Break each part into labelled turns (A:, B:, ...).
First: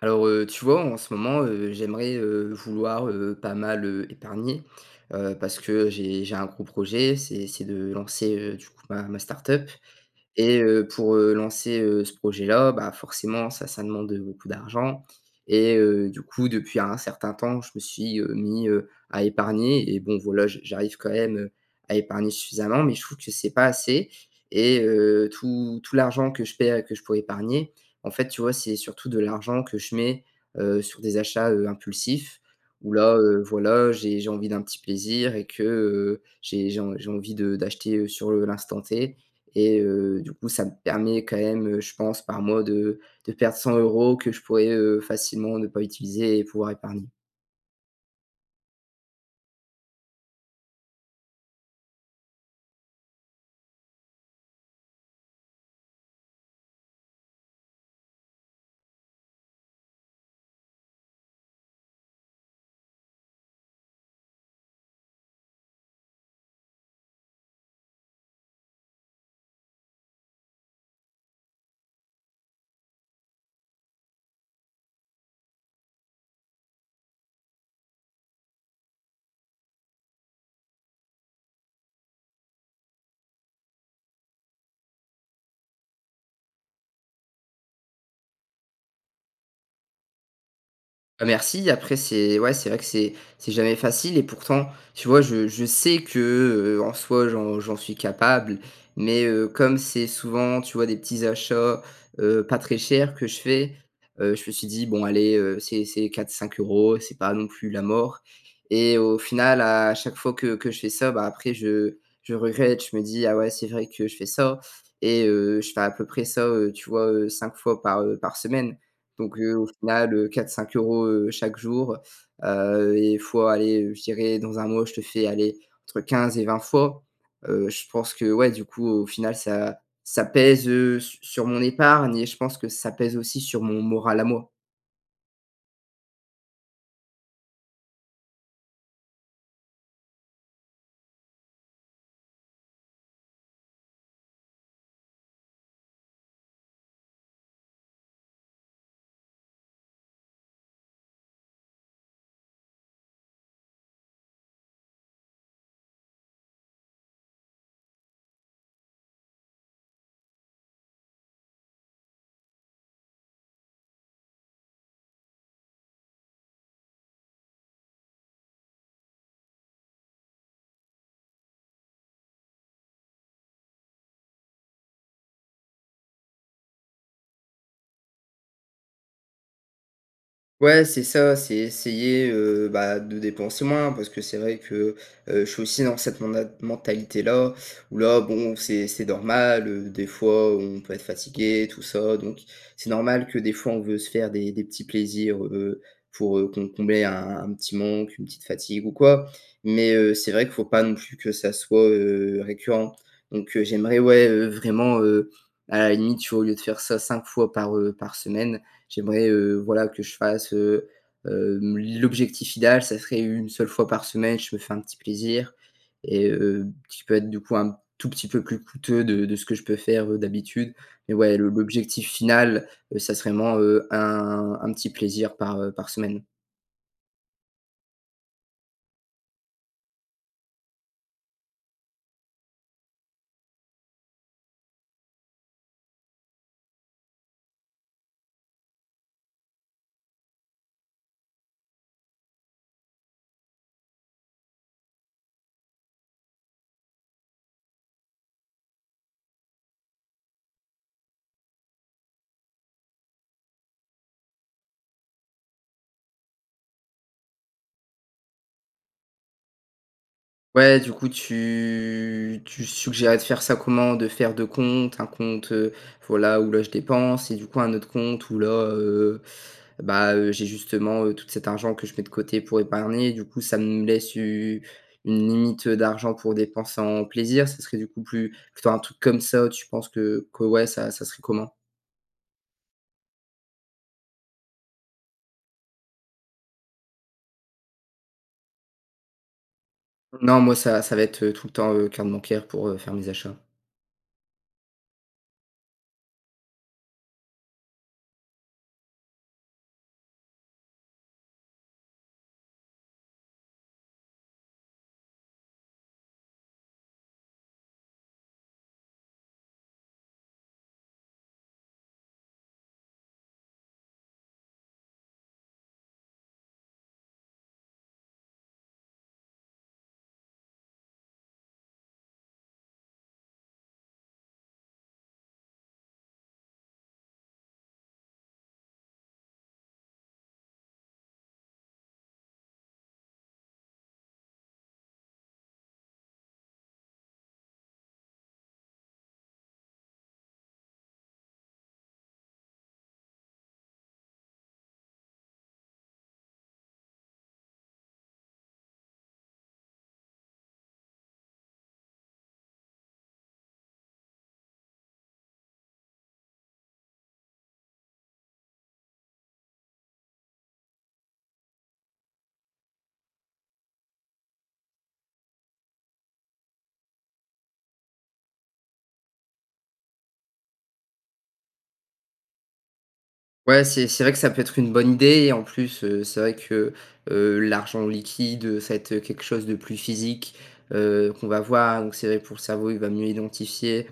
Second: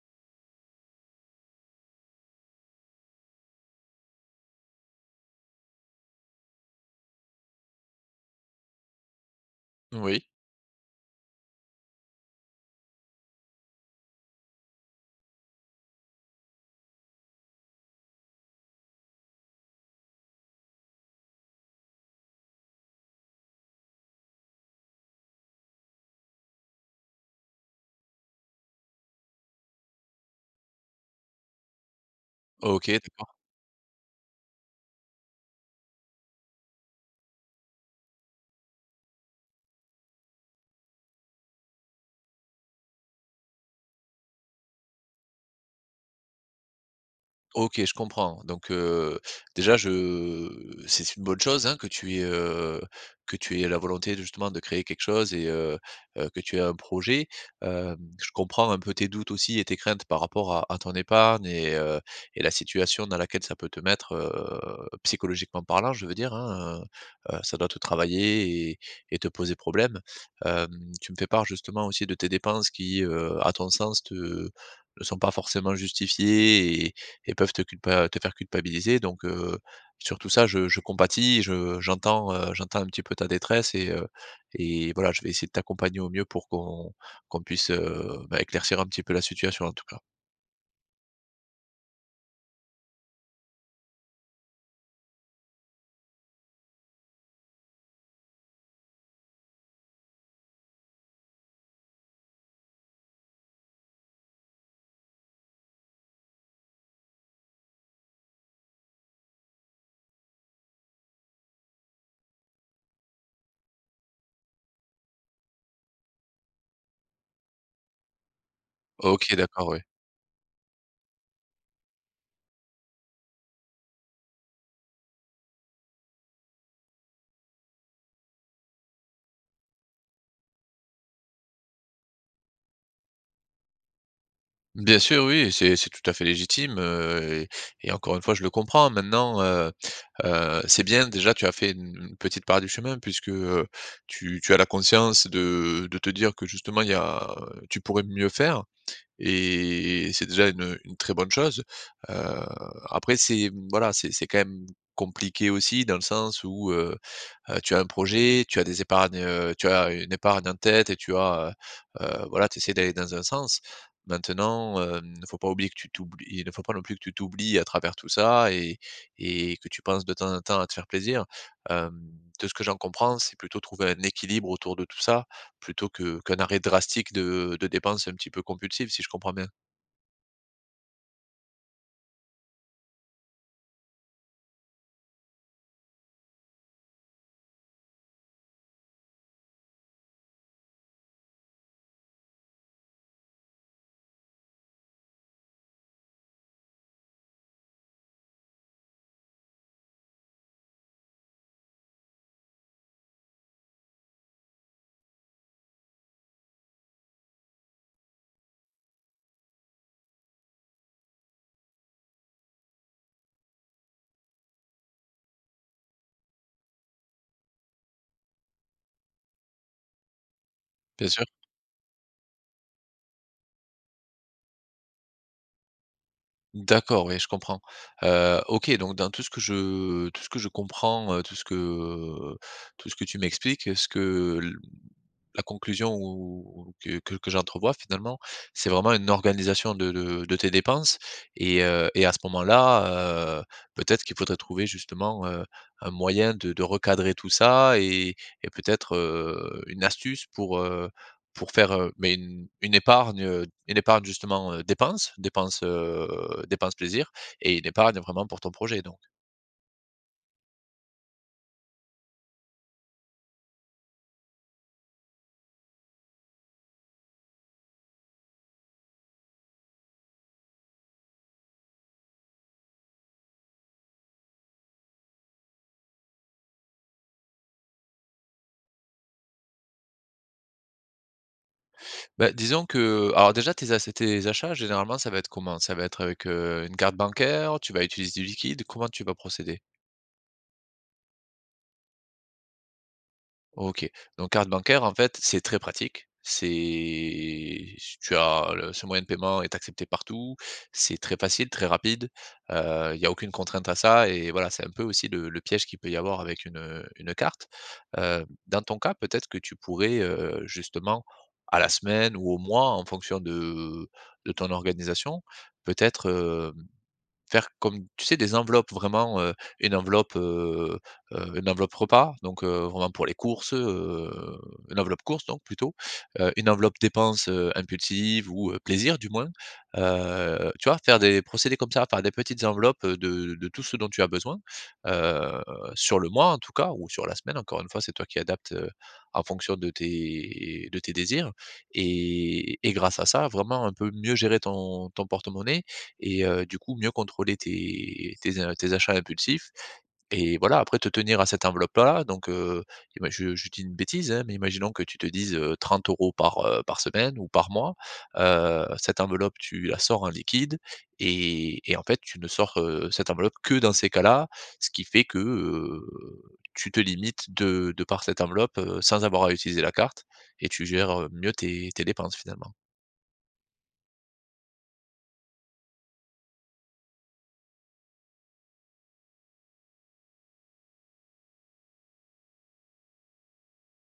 A: Alors, tu vois, en ce moment, j'aimerais, vouloir, pas mal, épargner, parce que j'ai un gros projet, c'est de lancer, du coup ma start-up
B: Oui,
A: et pour, lancer, ce projet-là, bah, forcément ça, ça demande beaucoup d'argent et du coup depuis un certain temps, je me suis, mis, à épargner et bon voilà, j'arrive quand même, à épargner suffisamment, mais je trouve que c'est pas assez et tout l'argent que je paie que je pourrais épargner, en fait, tu vois, c'est surtout de l'argent que je mets, sur des achats, impulsifs
B: OK,
A: où là,
B: d'accord.
A: voilà, j'ai envie d'un petit plaisir et que, j'ai envie de d'acheter, sur, l'instant T et du coup, ça me permet quand même, je pense, par mois, de perdre 100 € que je pourrais, facilement ne pas utiliser et pouvoir épargner.
B: OK, je comprends. Donc, déjà je c'est une bonne chose, hein, que tu aies la volonté de justement de créer quelque chose et que tu aies un projet. Hem, je comprends un peu tes doutes aussi et tes craintes par rapport à ton épargne et la situation dans laquelle ça peut te mettre, psychologiquement parlant, je veux dire, hein, ça doit te travailler et te poser problème. Hem, tu me fais part justement aussi de tes dépenses qui, à ton sens te ne sont pas forcément justifiées et peuvent te culpa te faire culpabiliser donc sur tout ça, je compatis, je j'entends, j'entends un petit peu ta détresse et voilà, je vais essayer de t'accompagner au mieux pour qu'on puisse, bah, éclaircir un petit peu la situation en tout cas.
A: Bah, merci. Après c'est, ouais, c'est vrai que c'est jamais facile et pourtant, tu vois, je sais que, en soi, j'en suis capable. Mais, comme c'est souvent, tu vois, des petits achats, pas très chers, que je fais, je me suis dit: «Bon allez, c'est quatre cinq euros. C'est pas non plus la mort» et au final, à chaque fois que je fais ça, bah, après je regrette. Je me dis: «Ah ouais, c'est vrai que je fais ça» et je fais à peu près ça, tu vois, 5 fois par, par semaine.
B: OK,
A: Donc au
B: d'accord, oui.
A: final, 4-5 euros, chaque jour, et il faut aller, je dirais, dans un mois, je te fais aller entre 15 et 20 fois. Je pense que, ouais, du coup, au final, ça ça pèse, su sur mon épargne et je pense que ça pèse aussi sur mon moral à moi.
B: Bien sûr, oui, c'est tout à fait légitime, et encore une fois, je le comprends. Maintenant, c'est bien déjà, tu as fait une petite part du chemin puisque, tu as la conscience de te dire que justement il y a tu pourrais mieux faire. Et c'est déjà une très bonne chose. Heu, Après c'est, mmh, voilà, c'est quand même compliqué aussi dans le sens où, tu as un projet, tu as des épargnes, tu as une épargne en tête et tu as, voilà, tu essaies d'aller dans un sens. Maintenant, hem, il ne faut pas oublier que tu t'oublies, il ne faut pas non plus que tu t'oublies à travers tout ça et que tu penses de temps en temps à te faire plaisir. Hem, de ce que j'en comprends, c'est plutôt trouver un équilibre autour de tout ça, plutôt que qu'un arrêt drastique de dépenses un petit peu compulsives, si je comprends bien?
A: Ouais, c'est ça, c'est essayer, bah, de dépenser moins, parce que c'est vrai que, je suis aussi dans cette mona mentalité-là, où là, bon, c'est normal, des fois, on peut être fatigué, tout ça, donc c'est normal que, des fois, on veut se faire des petits plaisirs, pour, combler un petit manque, une petite fatigue ou quoi, mais c'est vrai qu'il faut pas non plus que ça soit, récurrent, donc j'aimerais, ouais, vraiment, à la limite, tu vois, au lieu de faire ça 5 fois par, par semaine. J'aimerais, voilà, que je fasse, l'objectif idéal, ça serait une seule fois par semaine, je me fais un petit plaisir et qui peut être, du coup, un tout petit peu plus coûteux de ce que je peux faire, d'habitude.
B: Bien
A: Mais
B: sûr.
A: ouais, le l'objectif final, ça serait vraiment, un petit plaisir par, par semaine.
B: D'accord, oui, je comprends. OK, donc dans tout ce que je tout ce que je comprends, tout ce que tu m'expliques, ce que la conclusion ou que j'entrevois finalement, c'est vraiment une organisation de tes dépenses et à ce moment-là, peut-être qu'il faudrait trouver justement, un moyen de recadrer tout ça et peut-être, une astuce pour faire, mais une épargne, une épargne justement, dépenses, dépenses, dépenses plaisir et une épargne vraiment pour ton projet donc.
A: Ouais, du coup, tu suggérais de faire ça comment? De faire 2 comptes, un compte, voilà, où là je dépense, et du coup un autre compte où là, bah, j'ai justement, tout cet argent que je mets de côté pour épargner, et du coup, ça me laisse u une limite d'argent pour dépenser en plaisir. Ça serait, du coup, plus plutôt un truc comme ça, tu penses que ouais, ça serait comment?
B: Bah, disons que alors déjà tes ac tes achats généralement ça va être comment? Ça va être avec, une carte bancaire? Tu vas utiliser du liquide? Comment tu vas procéder?
A: Non, moi ça va être, tout le temps, carte bancaire pour, faire mes achats.
B: OK. Donc carte bancaire, en fait, c'est très pratique. C'est si tu as le ce moyen de paiement est accepté partout, c'est très facile, très rapide, il y a aucune contrainte à ça et voilà, c'est un peu aussi le piège qu'il peut y avoir avec une carte. Dans ton cas, peut-être que tu pourrais, justement, à la semaine ou au mois, en fonction de ton organisation, peut-être, euh, faire comme tu sais, des enveloppes vraiment, une enveloppe repas, donc vraiment pour les courses, une enveloppe courses donc plutôt, une enveloppe dépenses, impulsives ou plaisir du moins. Tu vois? Faire des procéder comme ça, faire des petites enveloppes, de tout ce dont tu as besoin, heu, sur le mois en tout cas ou sur la semaine, encore une fois, c'est toi qui adaptes, en fonction de tes désirs et grâce à ça, vraiment un peu mieux gérer ton ton porte-monnaie et du coup mieux contrôler tes tes in tes achats impulsifs et voilà après te tenir à cette enveloppe-là donc ima je dis une bêtise, hein, mais imaginons que tu te dises, 30 euros par, par semaine ou par mois, cette enveloppe tu la sors en liquide et en fait tu ne sors, cette enveloppe que dans ces cas-là, ce qui fait que, tu te limites de par cette enveloppe, sans avoir à utiliser la carte et tu gères, mieux tes tes dépenses finalement.
A: Ouais, c'est vrai que ça peut être une bonne idée, et en plus, c'est vrai que, l'argent liquide, ça va être quelque chose de plus physique, qu'on va voir, donc c'est vrai, pour le cerveau, il va mieux identifier,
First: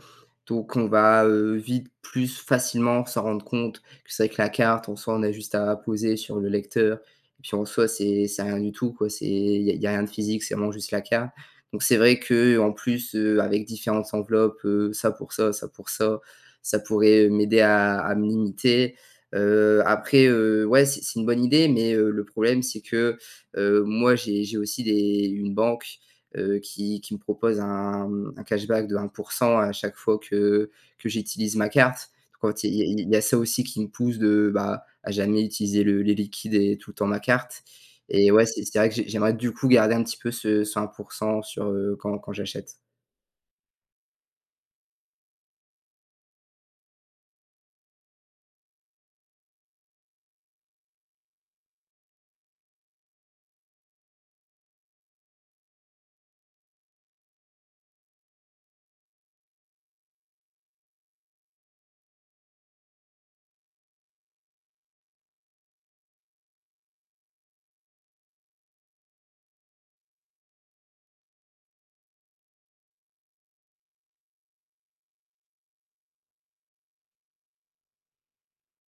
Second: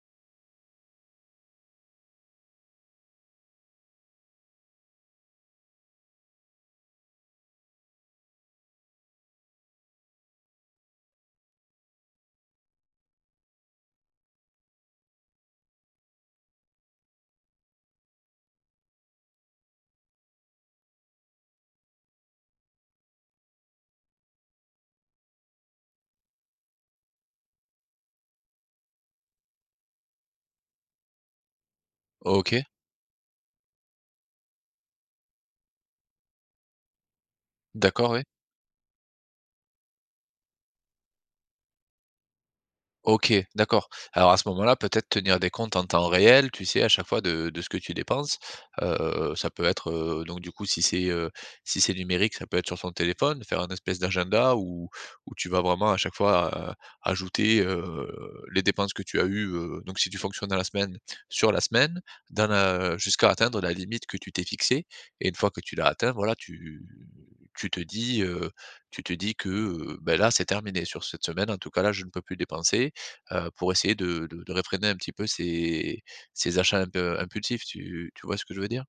A: donc on va, vite, plus facilement, s'en rendre compte, que c'est vrai que la carte, en soi, on a juste à poser sur le lecteur, et puis, en soi, c'est rien du tout, quoi, c'est, il y a rien de physique, c'est vraiment juste la carte, donc c'est vrai que, en plus, avec différentes enveloppes, ça pour ça, ça pour ça, ça pourrait, m'aider à me limiter. Après, ouais, c'est une bonne idée, mais, le problème, c'est que, moi, j'ai aussi des une banque, qui me propose un, mmh, un cashback de 1 à chaque fois que j'utilise ma carte. Donc
B: OK,
A: il y a ça aussi qui me pousse de, bah, à jamais utiliser le les liquides, et tout le temps ma carte,
B: d'accord, oui.
A: et ouais, c'est vrai que j'aimerais, du coup, garder un petit peu ce 1 sur, quand j'achète.
B: OK, d'accord. Alors à ce moment-là, peut-être tenir des comptes en temps réel, tu sais, à chaque fois de ce que tu dépenses. Ça peut être, donc du coup, si c'est, si c'est numérique, ça peut être sur ton téléphone, faire un espèce d'agenda où où tu vas vraiment à chaque fois, ajouter, les dépenses que tu as eues, donc si tu fonctionnes dans la semaine, sur la semaine, dans la jusqu'à atteindre la limite que tu t'es fixée et une fois que tu l'as atteint, voilà, tu tu te dis, heu, tu te dis que, beh, là, c'est terminé sur cette semaine, en tout cas, là, je ne peux plus dépenser pour essayer de réfréner un petit peu ces ces achats un peu impulsifs, tu vois ce que je veux dire?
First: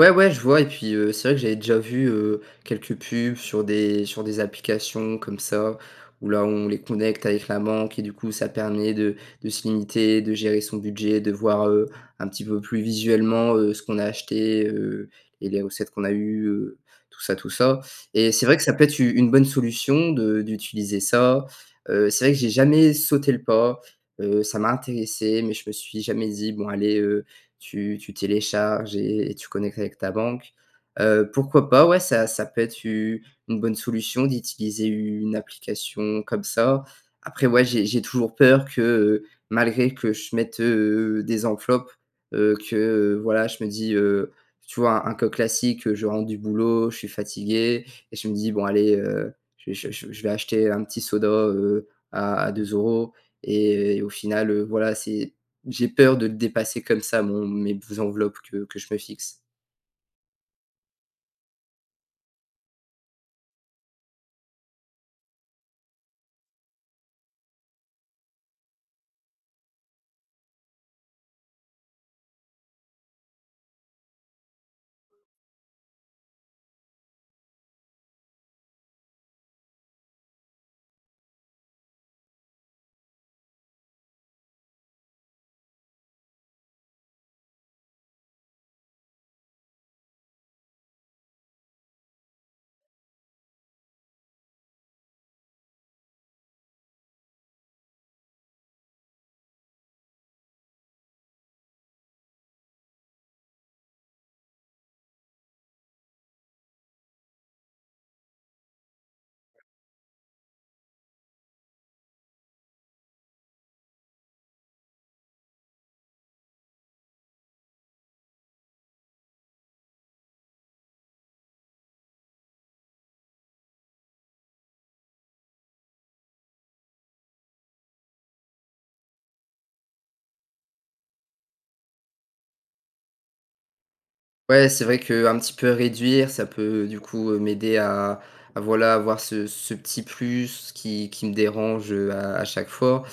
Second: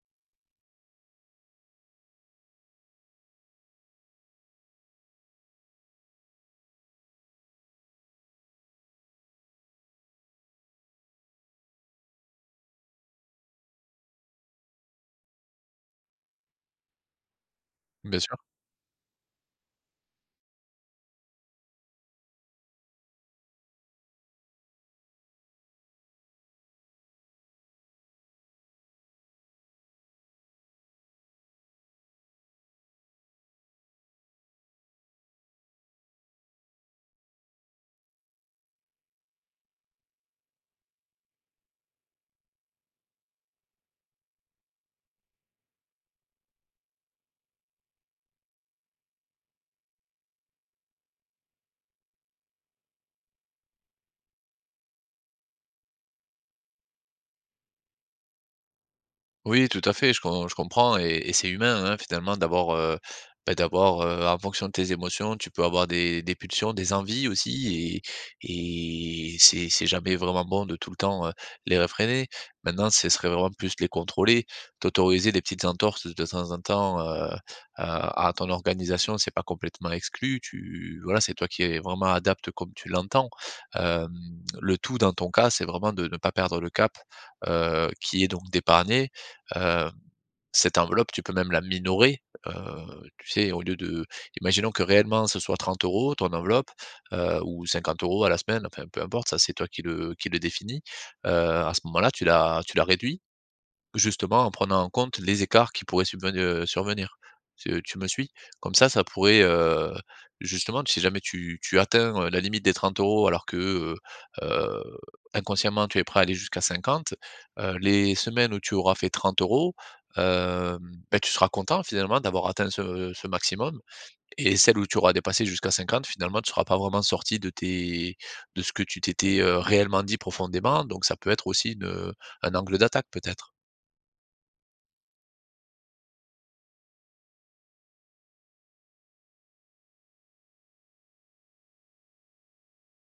A: Ouais, ouais, je vois, et puis, c'est vrai que j'avais déjà vu, quelques pubs sur des applications comme ça, où là, on les connecte avec la banque, et du coup, ça permet de se limiter, de gérer son budget, de voir, un petit peu plus visuellement, ce qu'on a acheté, et les recettes qu'on a eues, tout ça, tout ça,
B: Bien
A: et
B: sûr.
A: c'est vrai que ça peut être u une bonne solution de d'utiliser ça. C'est vrai que j'ai jamais sauté le pas, ça m'a intéressé, mais je me suis jamais dit: «Bon allez, tu télécharges, et tu connectes avec ta banque.» Pourquoi pas, ouais, ça peut être u une bonne solution d'utiliser une application comme ça. Après, ouais, j'ai toujours peur que, malgré que je mette, des enveloppes, que, voilà, je me dis, tu vois, un cas classique, je rentre du boulot, je suis fatigué et je me dis: «Bon allez, je vais acheter un petit soda, à 2 € et au final, voilà, c'est, j'ai peur de dépasser comme ça mon mes enveloppes que je me fixe.»
B: Oui, tout à fait, je comprends et c'est humain, hein, finalement d'avoir, bah, d'avoir, en fonction de tes émotions, tu peux avoir des pulsions, des envies aussi et c'est jamais vraiment bon de tout le temps, les réfréner. Maintenant, ce serait vraiment plus les contrôler, t'autoriser des petites entorses de temps en temps, à ton organisation, c'est pas complètement exclu. Tu voilà, c'est toi qui es vraiment adapte comme tu l'entends. Hem, le tout dans ton cas, c'est vraiment de ne pas perdre le cap, qui est donc d'épargner. Heu, Cette enveloppe, tu peux même la minorer, heu, tu sais, au lieu de imaginons que réellement ce soit 30 euros ton enveloppe, ou 50 euros à la semaine, enfin peu importe, ça c'est toi qui le définis. À ce moment-là, tu la réduis justement, en prenant en compte les écarts qui pourraient subven survenir. Tu me suis? Comme ça pourrait, justement, si jamais tu atteins, la limite des 30 euros alors que, heu, inconsciemment, tu es prêt à aller jusqu'à 50, les semaines où tu auras fait 30 euros, hem, bah, tu seras content finalement d'avoir atteint ce ce maximum et celles où tu auras dépassé jusqu'à 50 finalement, tu ne seras pas vraiment sorti de tes de ce que tu t'étais, réellement dit profondément, donc ça peut être aussi une, un angle d'attaque peut-être.
A: Ouais, c'est vrai qu'un petit peu réduire, ça peut, du coup, m'aider à voilà, avoir ce petit plus qui me dérange, à chaque fois,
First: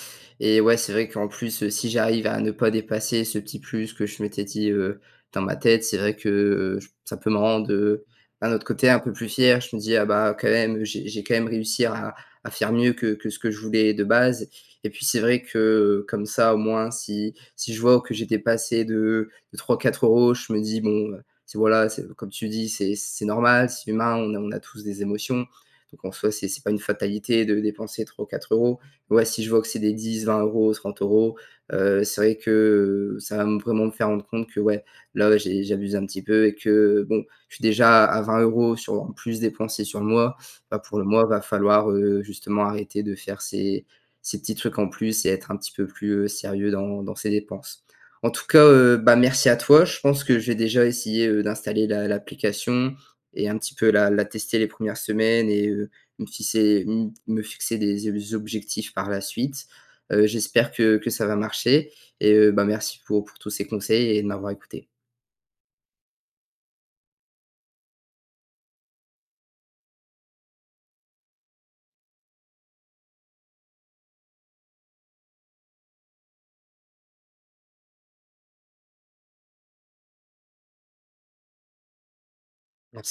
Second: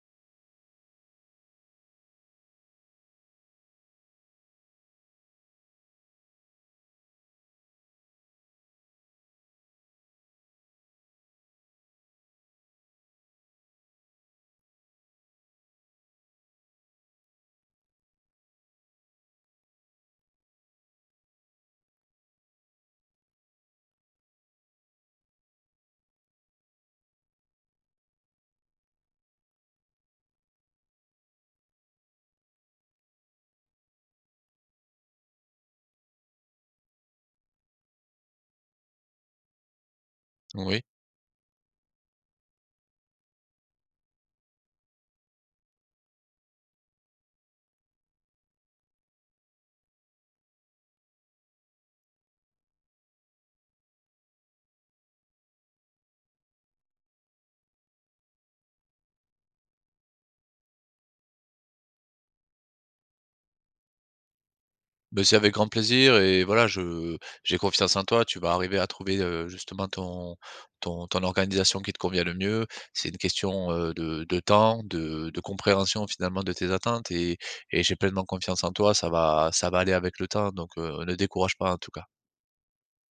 A: et ouais, c'est vrai qu'en plus, si j'arrive à ne pas dépasser ce petit plus que je m'étais dit, dans ma tête, c'est vrai que, j ça peut me rendre, d'un autre côté, un peu plus fier. Je me dis: «Ah bah, quand même, j'ai quand même réussi à faire mieux que ce que je voulais de base», et puis c'est vrai que, comme ça, au moins, si je vois que j'ai dépassé de trois quatre euros, je me dis: «Bon, c'est, voilà, c'est comme tu dis, c'est normal, c'est humain, on a tous des émotions. Donc, en soi, c'est pas une fatalité de dépenser 3 ou 4 euros. Ouais, si je vois que c'est des 10, 20 euros, 30 euros, c'est vrai que, ça va me, vraiment me faire rendre compte que, ouais, là, ouais, j'abuse un petit peu, et que bon, je suis déjà à 20 € sur, en plus, dépensés sur le mois. Bah,
B: Oui.
A: pour le mois, va falloir, justement, arrêter de faire ces petits trucs en plus et être un petit peu plus, sérieux dans ses dépenses. En tout cas, bah, merci à toi. Je pense que je vais déjà essayer, d'installer la l'application et un petit peu la tester les premières semaines, et me fixer des ob objectifs par la suite. J'espère que ça va marcher, et bah, merci pour tous ces conseils et de m'avoir écouté.
B: Bah, c'est avec grand plaisir et voilà, je j'ai confiance en toi. Tu vas arriver à trouver, justement ton ton ton organisation qui te convient le mieux. C'est une question, de temps, de compréhension finalement de tes attentes et j'ai pleinement confiance en toi. Ça va aller avec le temps donc, ne décourage pas en tout cas.
A: Merci.